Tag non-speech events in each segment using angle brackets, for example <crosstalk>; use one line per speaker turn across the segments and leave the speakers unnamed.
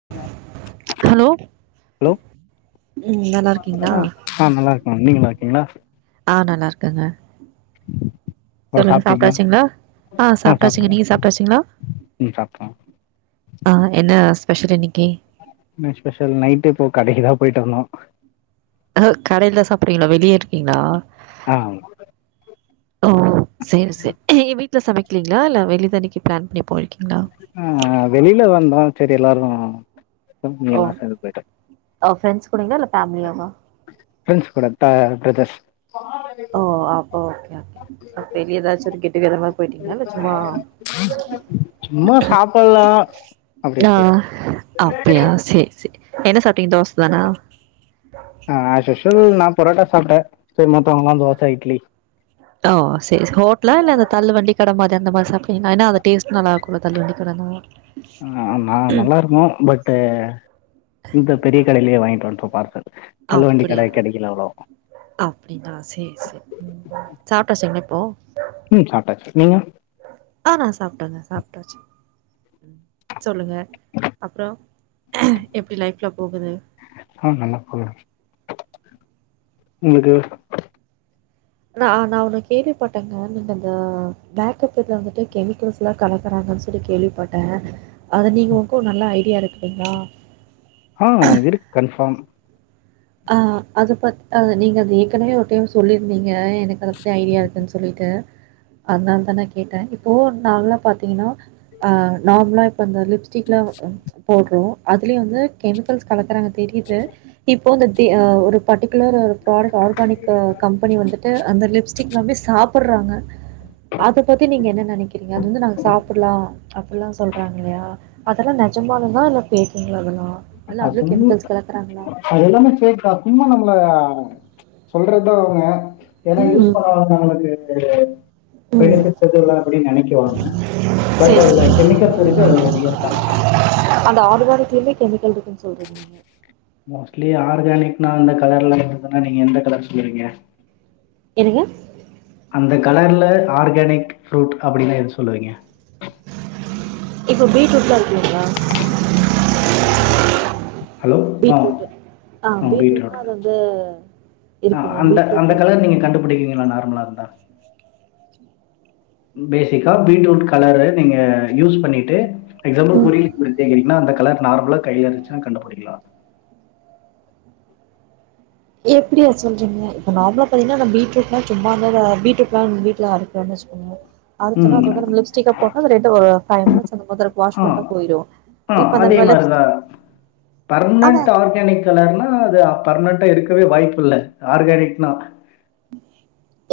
<unintelligible>
Hello
hello
ம் நல்லா இருக்கீங்ளா
ஆ ஆ நல்ல இருக்கங்க நீங்க நல்லா இருக்கீங்களா
ஆஹ் நல்லா இருக்கங்க
<inaudible>
சொல்லுங்க
சாப்ட்டீங்களா
சாப்ட்டாச்சுங்ளா ஆஹ்
ஆ
சாப்ட்டாச்சுங்க
சாப்ட்டோ
நீங்க சாப்ட்டாச்சுங்ளா
ம் சாப்ட்டோ
ஆஹ் என்ன ஸ்பெஷல் இன்னைக்கி
ஸ்பெஷல் நைட்டு இப்போ கடைக்கு தா போயிட்டு வந்தோ
ஹ கடையில சாப்ட்டீங்ளா வெளியே இருக்கீங்ளா
ஆஹ்
ஓ சேர் செரி ஏ வீட்டுல சமைக்கலீங்களா இல்ல வெளில இன்னிக்கி பிளான் பண்ணி போயிருக்கீங்ளா
ஆஹ் வெளியில வந்தோம் சரி எல்லாரும் <unintelligible> எல்லாம் சேந்து போயிட்டோ
ஆஹ் ப்ரண்ட்ஸ் கூடீங்களா இல்ல பேம்லியா வா
ப்ரண்ட்ஸ் கூட த்த பிரதர்ஸ்
ஓ அப்ப ஓகே அ பெரிய ஏதாச்சும் ஒரு கேட்டுகெதர் மாதிரி போயிட்டீங்ளா இல்ல சும்மா
சும்மா சாப்பல்லா அப்டின்ட்டு போயிட்டோ
நாஹ் அப்டியா செரி செரி என்ன சாப்ட்டீங்க தோச தானா
ஆஸ்சுஷல் நா பொரோட்டா சாப்ட்டே போயி மத்தவங்கலா தோச இட்லி
ஓ சரி சரி ஹோட்ல இல்ல இந்த தள்ளு வண்டி கடை மாதிரி அந்த மாதிரி சாப்ட்டீங்களா ஏனா அது டேஸ்ட் நல்லாருக் குள்ள தள்ளு வண்டி கடைலுமே
ஆ நா நல்லாருக்கு பட்டு இந்த பெரிய கடையிலயே வாங்கிட்டு வந்ட்டோ பார்சல் தள்ளுவண்டி கட
அப்படியா
கெடைக்கல அவ்ளோ
அப்டிங்ளா சேரி சேரி‌ ம் சாப்ட்டாச்சுங்ள இப்போ
ம் சாப்ட்டாச்சி நீங்க
ஆா நா சாப்ட்டேங்க சாப்ட்டாச்சி சொல்லுங்க அப்புறோ எப்டி லைஃப்லா போகுது
ஆஹ் நல்லா போகுது உங்ளுக்கு
ந நா வொன்னு கேள்விப்பட்டேங்க நீங்க அந்த மேக்கப்செட்ல வந்துட்டு கெமிக்கல்ஸ் கலக்கறாங்கன்னு சொல்லி கேள்விப்பட்ட அது நீங்க இங்கு நல்லா ஐடியா இருக்குங்ளா
ஆஹ் இருக்கு கன்ஃபார்ம்
ஆஹ் அது பத் அது நீங்க அது ஏற்கனவே ஒரு டைம் சொல்லியிருந்தீங்க எனக்கு அது பத்தி ஐடியா இருக்குன்னு சொல்லிட்டு அதனால தா நா கேட்ட இப்போ நால்லா பாத்தீங்கனா அஹ் நார்மலா இப்போ அந்த லிப்ஸ்டிக்லா போட்றே அதுலயு வந்து கெமிக்கல்ஸ் கலக்குறாங்க தெரிது இப்போ தித்தி ஆஹ் ஒரு பர்டிகுலர் ப்ராடக்ட் ஆர்கானிக்கு கம்பெனி வந்து ட்டு அந்த லிப்ஸ்டிக் எல்லாமே சாப்புட்றாங்க அத பத்தி நீங்க என்ன நெனைக்கிறீங்க அது வந்து நாங்க சாப்புட்லா அப்புல்லா சொல்றாங்க இல்லையா அதல்லாம் நெஜமாலுமா இல்ல பேக்குங்களா அதல்லா
<unintelligible> அது எல்லாமே பேக்தா சும்மா நம்மள சொல்றத்தா அவங்க ஏன்னா யூஸ்
ம்.
பண்ணா நமக்கு
ம்.
பெனிபிட்ஸ் ஏது இல்ல அப்புடின்னு நெனைக்குவாங்க பட்
சரி
அதுல
சரி
கெமிக்கல்ஸ் இருக்கு அது ரியல் தா
அந்த ஆர்கானிக்லிமே கெமிக்கல் இருக்குன்னு சொல்றீங்க நீங்க
மோஸ்ட்லி ஆர்கானிக்னா அந்த கலர்லா இருந்ததுன்னா நீங்க எந்த கலர் சொல்லுவீங்க
என்னங்க
அந்த கலர்ல ஆர்கானிக் ஃப்ரூட் அப்புடின்னா எது சொல்லுவீங்க
இப்போ பீட்ரூட்லா இருக்குயில்லிங்ளா
ஹலோ ஆ
பீட்ரூட்டு ஆ பீட்ரூட்னா அது வந்து
ஆ
இருக்கு இல்லையா
அந்த அந்த
பீட்ரூட்டு
கலர் நீங்க கண்டுபுடிக்கீங்களா நார்மலா இருந்தா பேசிக்கா பீட்ரூட் கலரு நீங்க யூஸ் பண்ணிட்டு எக்ஸாம்பிள்
ம்
புரி <unintelligible> கேக்குறீங்கன்னா அந்த கலர் நார்மலா கைல இருந்ச்சுனா கண்டுபுடிக்கலா
எப்டி அது சொல்றீங்க இப்ப நார்மலா பாத்தீங்கன்னா இந்த பீடரூட்லா சும்மா இந்த பீட்ரூட்லா நம்ம வீட்ல அறுக்குனு சொ அறுத்தோனா அது வந்து
ம்
நம்ம லிப்ஸ்டிக்கா போட்டா அது ரெண்டு ஒரு ஃபை மினிட்ஸ் அந்த மாதிரி வாஷ்
ஆ
பண்ட்டா போயிரு
ஆ அதே மாரிதா
ஆனால்
பர்மனன்ட் கலர்னா அது பர்மனன்ட்டா இருக்கவே வாய்ப்பு இல்ல ஆர்கானிக்னா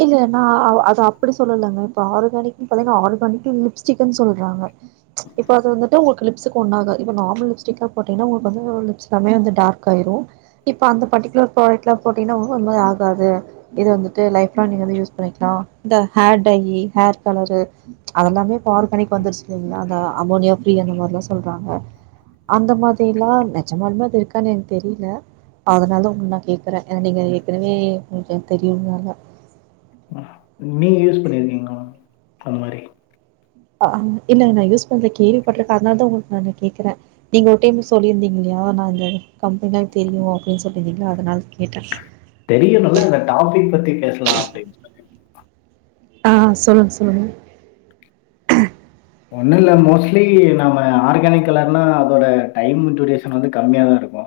இல்ல நா அவு அது அப்புடி சொல்லலங்க இப்ப ஆர்கானிக்குன்னு பாத்தீங்கன்னா ஆர்கானிக்கு லிப்ஸ்டிக்குன்னு சொல்றாங்க இப்ப அது வந்துட்டு உங்களுக்கு லிப்ஸ்க்கு ஒன்னு ஆகாது இப்ப நார்மல் லிப்ஸ்டிக்கா போட்டீங்கன்னா உங்களுக்கு வந்து ஒரு லிப்ஸ் எல்லாமே வந்து டார்க் ஆயிரு இப்ப அந்த பர்ட்டிகுலர் ப்ராடக்ட்லா போட்டீங்கன்னா ஒன்னுமே ஆகாது இது வந்துட்டு லைஃப்லாங் நீங்க வந்து யூஸ் பண்ணிக்கலா இந்த ஹேர் டையி ஹேர் கலரு அதெல்லாமே இப்ப ஆர்கானிக் வந்துருச்சு இல்லீங்களா அந்த அமோனியா ஃப்ரீ அந்த மாரில்லா சொல்றாங்க அந்த மாதிரில்லா நெஜமாலுமே அது இருக்கான்னு எனக்கு தெரியில அதனால தா உன்ன கேக்குற ஏனா நீங்க ஏற்கனவே உனக்கு அது தெரியும்ல அதா
னுமே யூஸ் பண்ணிருக்கீங்களா அந்த மாரி
ஆஹ இல்லங்க நா யூஸ் பண்ல கேள்விப்பட்ருக்க அதனால தா உங்களுக்கு நானு கேக்குற நீங்க ஒரு டைம் சொல்லியிருந்தீங்க இல்லையா நா இந்த கம்பெனி தெரியு அப்டின்னு சொல்லியிருந்தீங்களா அதனால கேட்ட
தெரியுமல்ல அந்த டாபிக் பத்தி பேசலா அப்டின்னு சொல்லி
ஆ சொல்லுங்க சொல்லுங்க
ஒன்னு இல்ல மோஸ்ட்லி நம்ம ஆர்கானிக் எல்லாருனா அதோட டைம் டியூரேஷன் வந்து கம்மியா தா இருக்கு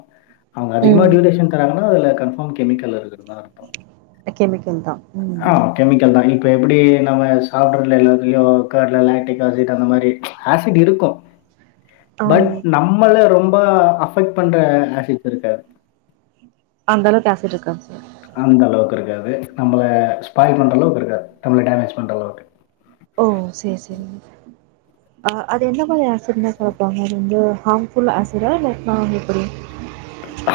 அவுங்க அதிகமா
ம்
டியூரேஷன் தராங்கன்னா அதுல கன்ஃபார்ம் கெமிக்கல் இருக்குனு தா அர்த்தோ
கெமிக்கல் தா ம்
ஆ கெமிக்கல் தா இப்ப எப்பிடி நம்ம சாப்புறதுல எல்லாத்துலயு கர்ட்ல லாக்டிக் ஆசிட் அந்த மாரி ஆசிட் இருக்கு
ஆம்,
பட் நம்மள ரொம்ப அஃபெக்ட் பண்ற ஆசிட் இருக்காது
அந்தளவுக்கு ஆசிட் இருக்காது சார்
அந்தளவுக்கு இருக்காது நம்மள ஸ்பாய்ல் பண்றளவுக்கு இருக்காது நம்மள டேமேஜ் பண்ற அளவுக்கு
ஓ சேரி சேரிங்க ஆ அது எந்த மாதிரி ஆசிட்ன கலப்பாங்க அது வந்து ஹார்ம்ஃபுல் ஆசிடா இல்ல ஸ்ட்ராங் எப்புடி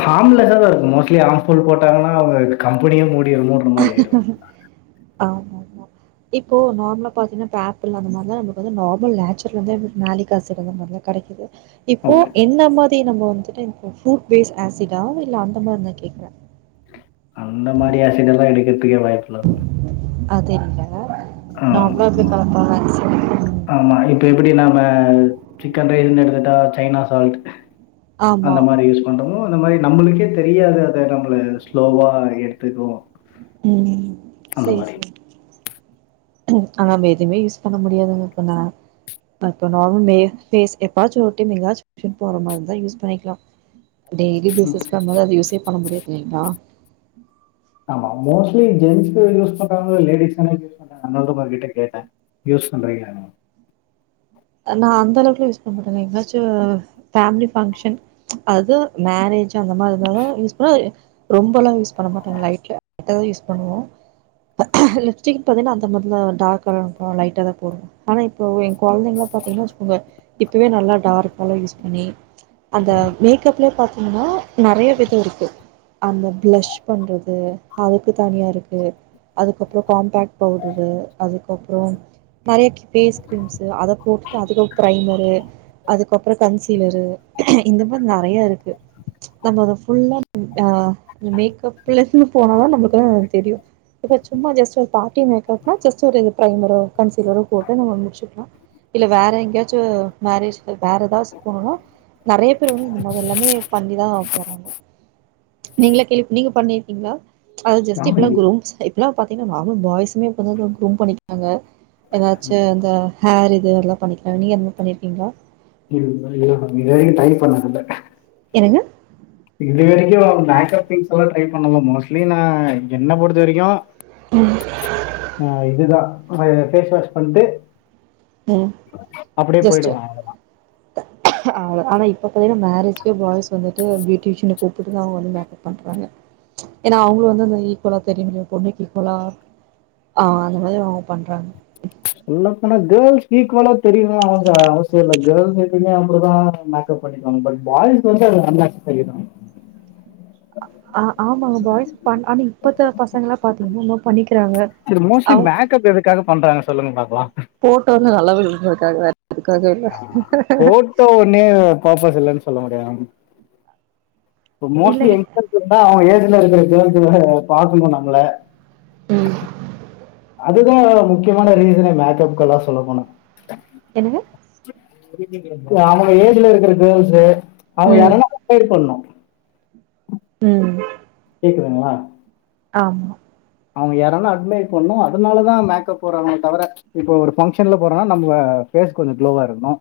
ஹார்ம்லெஸ்ஸா தா இருக்கு மோஸ்ட்லி ஹார்ம்ஃபுல் போட்டாங்கன்னா அவுங்க கம்பெனியே மூடிரனு
ஆமாமா இப்போ நார்மலா பாத்தீங்கன்னா இப்ப ஆப்பிள் அந்த மாரிலா நமக்கு வந்து நார்மல் நேச்சுர்ல வந்து மேலிக் ஆசிட் அந்த மாரிலா கெடைக்குது இப்போ
ஓகே
என்ன மாதி நம்ம வந்துட்டு இப்போ ஃப்ரூட் பேஸ்ட் ஆசிட்டா இல்ல அந்த மாதிரி நா கேக்குற
அந்த மாரி ஆசிட் எல்லா எடுக்கறதுக்கே வாய்ப்புல்ல மேம்
அது இல்ல நார்மலா எப்டி கலப்பாங்க
ஆமா இப்ப எப்டி நாம சிக்கன் ரைஸ்னு எடுத்துட்டா சைனா சால்ட்
ஆமா.
அந்த மாரி யூஸ் பண்றோமோ அந்த மாரி நம்மளுக்கே தெரியாது அது நம்மள ஸ்லோவா எடுத்துக்கு
ம் சேர் சேர் ம் ஆனா நம்ம எதுவுமே யூஸ் பண்ண முடியாதுங்க இப்ப நா ப்பா இப்ப நார்மல் மே ஃபேஸ் எப்பாச்சு ஒரு டைம் எங்கயாச்சு ட்ரிப் போற மாரி இருந்தா யூஸ் பண்ணிக்கலா டெய்லி பேசிஸ்ல மொத அத யூஸே பண்ண முடியதுல்லைங்களா
ஆமா மோஸ்ட்லி ஜென்ஸ் யூஸ் பண்றாங்களோ இல்லையோ லேடீஸ்தான அதனாலதம்பா உங்ககிட்ட கேட்டே யூஸ் பண்றீங்கான்னு
நா அந்தளவுக்கு யூஸ் பண்ணமாட்டே எங்காச்சு ஃபேமிலி ஃபங்க்ஷன் அது மேரேஜ்ஜு அந்த மாரி இருந்தாலு யூஸ் ப ரொம்பெல்லா யூஸ் பண்ண மாட்டாங்க லைட்ட தா யூஸ் பண்ணுவோ லிப்ஸ்டிக் பாத்தீங்கன்னா அந்த மாதிரி டார்க் கலர் லைட்டா தா போடுவோ ஆனா இப்போ ஏ கொழந்தைங்கள பாத்திங்கன்னா வச்சுக்கோங்க இப்பவே நல்லா டார்க கலர் யூஸ் பண்ணி அந்த மேக்கப்லே பாத் ஆனா நெறைய விதோ இருக்கு அந்த பிளஷ் பண்றது அதுக்கு தனியா இருக்கு அதுக்கப்பற காம்பேக்ட் பவுடரு அதுக்கப்பரோம் நெறைய ஃபேஸ் கிரீம்ஸ்சு போட்டுட்டு அதுக்கு ப்ரைமரு அதுக்கப்பற கன்சீலரு இந்த மாரி நெறையா இருக்கு நம்ம அத புல்லா அ மேக்கப்ல இருந்து போனாதா நம்மளுக்குல்லா அது தெரியு இப்ப சும்மா ஜஸ்ட்டு ஒரு பார்ட்டி மேக்கப்னா ஜஸ்ட்டு ஒரு ப்ரைமரோ கன்சீலரோ போட்டு நம்ம முடிச்சுக்கலா இல்ல வேற எங்கயாச்சு மேரேஜ்க்கு வேற ஏதாவது போகணும்னா நெறைய பேர் வந்து இந்த மாரி எல்லாமே பண்ணிதா போறாங்க நீங்களா கேள் நீங்க பண்ணியிருக்கீங்களா அது ஜஸ்ட்டு இப்பல்லா
பண்ணுறீங்க
குரூம்ஸ் இப்பல்லா பாத்தீங்கன்னா நார்மல் பாய்ஸுமே இப்பலா குரூம் பண்ணிக்கிறாங்க ஏதாச்சு இந்த ஹேர்ரு இது எல்லா பண்ணிக்கலா நீங்க அது மாரி பண்ணிருக்கீங்களா
ம்ல்ல இது வரைக்கு ட்ரை பண்ணதில்ல
என்னங்க
இது வரைக்கு மேக்ப் திங்ஸ்ல்லா ட்ரை பண்ணலா மோஸ்ட்லி நா என்ன பொறுத்த வரைக்கு
ம்
அ இதுதா ஆ இத ஃபேஸ் வாஷ் பண்ட்டு
ம் ஜஸ்ட்டு
போயிடுவேன்.
அவ்ள ஆனா இப்ப பாத்தின்னா மேரேஜ் பாய்ஸ் வந்துட்டு பியூட்டீசின்னு கூப் இப்டிதா அவங்க மேக்கப் பண்றாங்க ஏன்னா அவங்களு வந்து அந்த ஈக்குவலா தெரிய முடியு பொண்ணுக்கு ஈக்குவலா அ அந்த மாரி அவங்க பண்றாங்க
சொல்லப்போனா கேர்ள்ஸ் இக்வலா தெரியனும்னு அவங்க அவசிய இல்ல கேர்ள்ஸ்சு இவங்க அப்படிதா மேக்கப் பண்ணாங்க பட் பாய்ஸ் வந்து அது அன்னெஸ்ஸசரி
அ ஆமாங்க பாய்ஸ் பண் ஆனா இப்பத்த பசங்கல்லா பாத்தீங்கன்னா என்மோ பண்ணிக்கிறாங்க
இது மோஸ்ட்லி
அவ
மேக்கப் எதுக்காக பண்றாங்க சொல்லுங்க பாக்கலா
போட்டோ வந்து நல்ல விழுகறதுக்காக வேறதுக்காக இல்ல
னு பர்பஸ் இல்லன்னு சொல்ல முடியாது இப்போ மோஸ்லி
இல்லங்க
வந்து இருந்தா அவங்க ஏஜ்ல இருக்கிற கேர்ள்ஸ் எல்லா பாக்கணு நம்மள
ம்
அதுதா முக்கியமான ரீசனே மேக்கப்க்குல்லா சொல்ல போனா
என்னங்க
அவங்க ஏஜ்ல இருக்கிற கேர்ள்ஸ் அவங்க
ம்
யாரனா கம்பேர் பண்ணனு
ம்
கேக்குதுங்களா
ஆமா
அவங்க யாரான்ட அட்மை பண்ணணு அதனாலதா மேக்கப் போறாங்களே தவர இப்போ ஒரு ஃபங்க்ஷன்ல போறன்னா நம்ம பேஸ் கொஞ்ச க்ளோவா இருக்கணு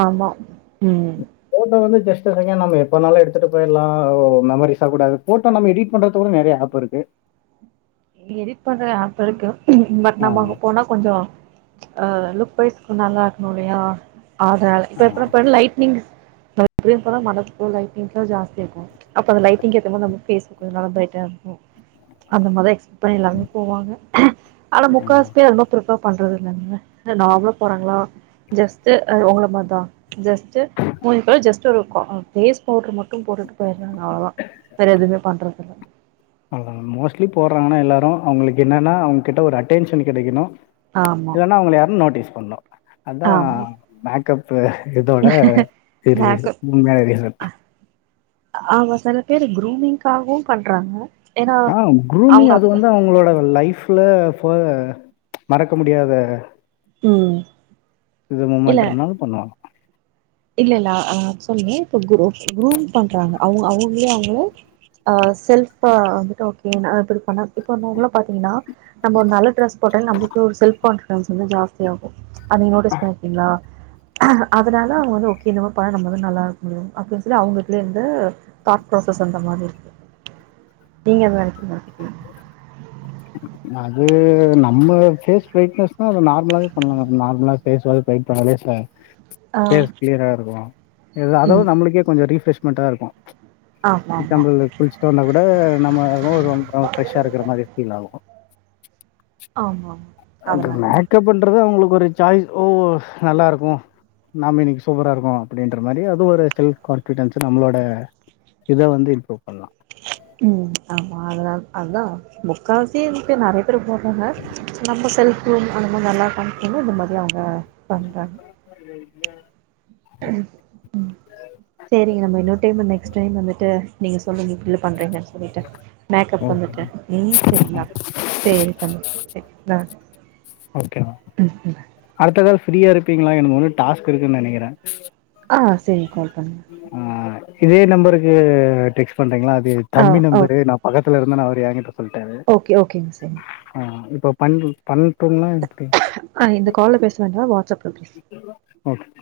ஆமா ம்
போட்டோ வந்து ஜஸ்ட் வந்துங்க நம்ப எப்ப வேணாலு. எடுத்துட்டு போயிட்லா ஓ மெமரிசா கூட அது போட்டோ நம்ம எடிட் பண்றதுக்கூட நெறய ஆப் இருக்கு
எடிட் பண்ற ஆப் இருக்கு பட் நம்ப அங்க போனா கொஞ்சோ அ லுக் வைஸ் நல்லா இருக்ணு இல்லையா அதனால இப்ப எப்டின்னா இப்பதான லைட்னிங்ஸ் அது வந்து இப்பதா மரத்துல உள்ள லைட்னிங்ஸ்ல்லா ஜாஸ்தியா இருக்கு அப்ப அந்த லைட்டிங்க்கு ஏத்த மாரி நம்ப பேஸ்சு கொஞ்சோ நல்லா ப்ரைட்டா இருக்னு அந்த மாரிதா எக்ஸ் அப்ப எல்லாருமே போவாங்க ஆனா முக்காவாசி பேர் அது மாரி பிர்பேர் பண்றது இல்லங்க எல்லா நார்மலா போறாங்களா ஜஸ்ட் அ உங்கள மாரிதா ஜஸ்ட் மூஞ்சிக்லா ஜஸ்ட்டு ஒரு க பேஸ் பவுடர் மட்டு போட்டுட்டு வேற என்ன அவ்வளதா வேற எதுமே பண்றது இல்ல
அவங்க மோஸ்ட்லி போட்றாங்கன்னா எல்லாரு அவங்களுக்கு என்னன்னா அவங்ககிட்ட ஒரு அட்டென்ஷன் கிடைக்கணு
ஆமா
இல்லன்னா அவங்கள யாருன்னு நோட்டீஸ் பண்ணணு அதா
ஆமா
மேக்கப் இதோட இது
மேக்கப்
உண்மையான ரீசன்
ஆமா சில பேரு குரூமிங்க்காகவு பண்றாங்க ஏன்னா
ஆ குரூமிங்
அவங்க
அது
அப்ப
வந்து அவங்களோட லைஃப்ல ஃப மறக்க முடியாத
ம்
இது
இல்ல
முமெண்ட்றனால பண்ணுவாங்க
இல்ல இல்ல அ ஆக்சுவலி இப்ப கு குரூம் பண்றாங்க அவங் அவங்களே அவங்கள அ செல்ஃப்பா வந்துட்டு ஓகே நா இப்டி பண்ணா இப்போ நார்மலா பாத்தீங்கன்னா நம்ம ஒரு நல்ல ட்ரெஸ் போட்டாலே நம்மளுக்கு ஒரு செல்ஃப் கான்பிடென்ஸ் வந்து ஜாஸ்தி ஆகு, அத நீங்க நோட்டீஸ் பண்ணிருக்கீங்ளா அதனால அவங்க வந்து ஒகே இந்த மாரி பண்ணா நம்ம வந்து நல்லா இருக்க முடியு அப்படின்னு சொல்லி அவங்களுக்குள்ளயே இந்த தாட் ப்ராசஸ் அந்த மாரி இருக்கு நீங்க என்ன நெனைக்றீங்க
எத அது நம்ம ஃபேஸ் பிரைட்னஸ்னா அது நார்மலாவே பண்லாமே நார்மலா ஃபேஸ்வல் பிரைட் பண்ணாலே ச ஃபேஸ் கிளீயரா இருக்கு இது
ஆ ம்
அதாவது நம்மளுக்கே கொஞ்சோ ரீஃப்ரெஷ்மெண்டா இருக்கு
ஆமா ஆமா
எக்ஸ்ஸாம்பில் குளிச்சிட்டு வந்தா கூட நம்ப முகம் ரொம்ப ஃப்ரெஷ்ஷா இருக்கற மாரி ஃபீல் ஆகு
ஆமா ஆமா
அந்த
அதனால மு
மேக்கப் பண்றது அவங்களுக்கு ஒரு சாய்ஸ் ஓ நல்லா இருக்கு நாம இன்னிக்கு சூப்பரா இருக்கோ, அப்டின்ற மாரி அது ஒரு செல்ஃப் கான்பிடென்ஸ் நம்ளோட இத வந்து இம்ரூவ் பண்லாம்
ம் ஆமா அதனால அதா முக்காவாசி வந்ட்டு நறைய பேர் போட்றாங்க, நம்ம செல்ப் குரூம் அந்த மாரி நல்லா கம் இன்னு நிம்மதியா அவங்க பண்றாங்க
நறைய பேரு
ம் சேரிங்க நம்ப இன்னொரு டைமு நெக்ஸ்ட் டைம் வந்துட்டு நீங்க சொல்லுங்க இப்டில்லா பண்றீங்கன்னு சொல்ட்டு மேக்கப் வந்துட்டு
ஓகேண்ணா
ம் சேரிங்களா சேரிதாங்க சேரி ஆ
ஓகே
ம் ம்
அடுத்த கால் ஃப்ரீயா இருப்பீங்ளா எனக்கு இன்னு டாஸ்க் இருக்குனு நெனைக்கிற
ஆ, சேரி கால் பண்ணுங்க
அ இதே நம்பருக்கு டெக்ஸ்ட் பண்றீங்களா அது
ஆ
தம்பி
ஓ
நம்பரு நா பக்கத்துல இருந்தனா அவரு எங்கிட்ட
ஓகே ஓகேங்க செரி
அ இப்ப பண்றீ பண்டும்னா எப்டி
ஆ இந்த கால்ல பேச வேண்டா வாட்ஸ்அப்ல பேசு
ஓகே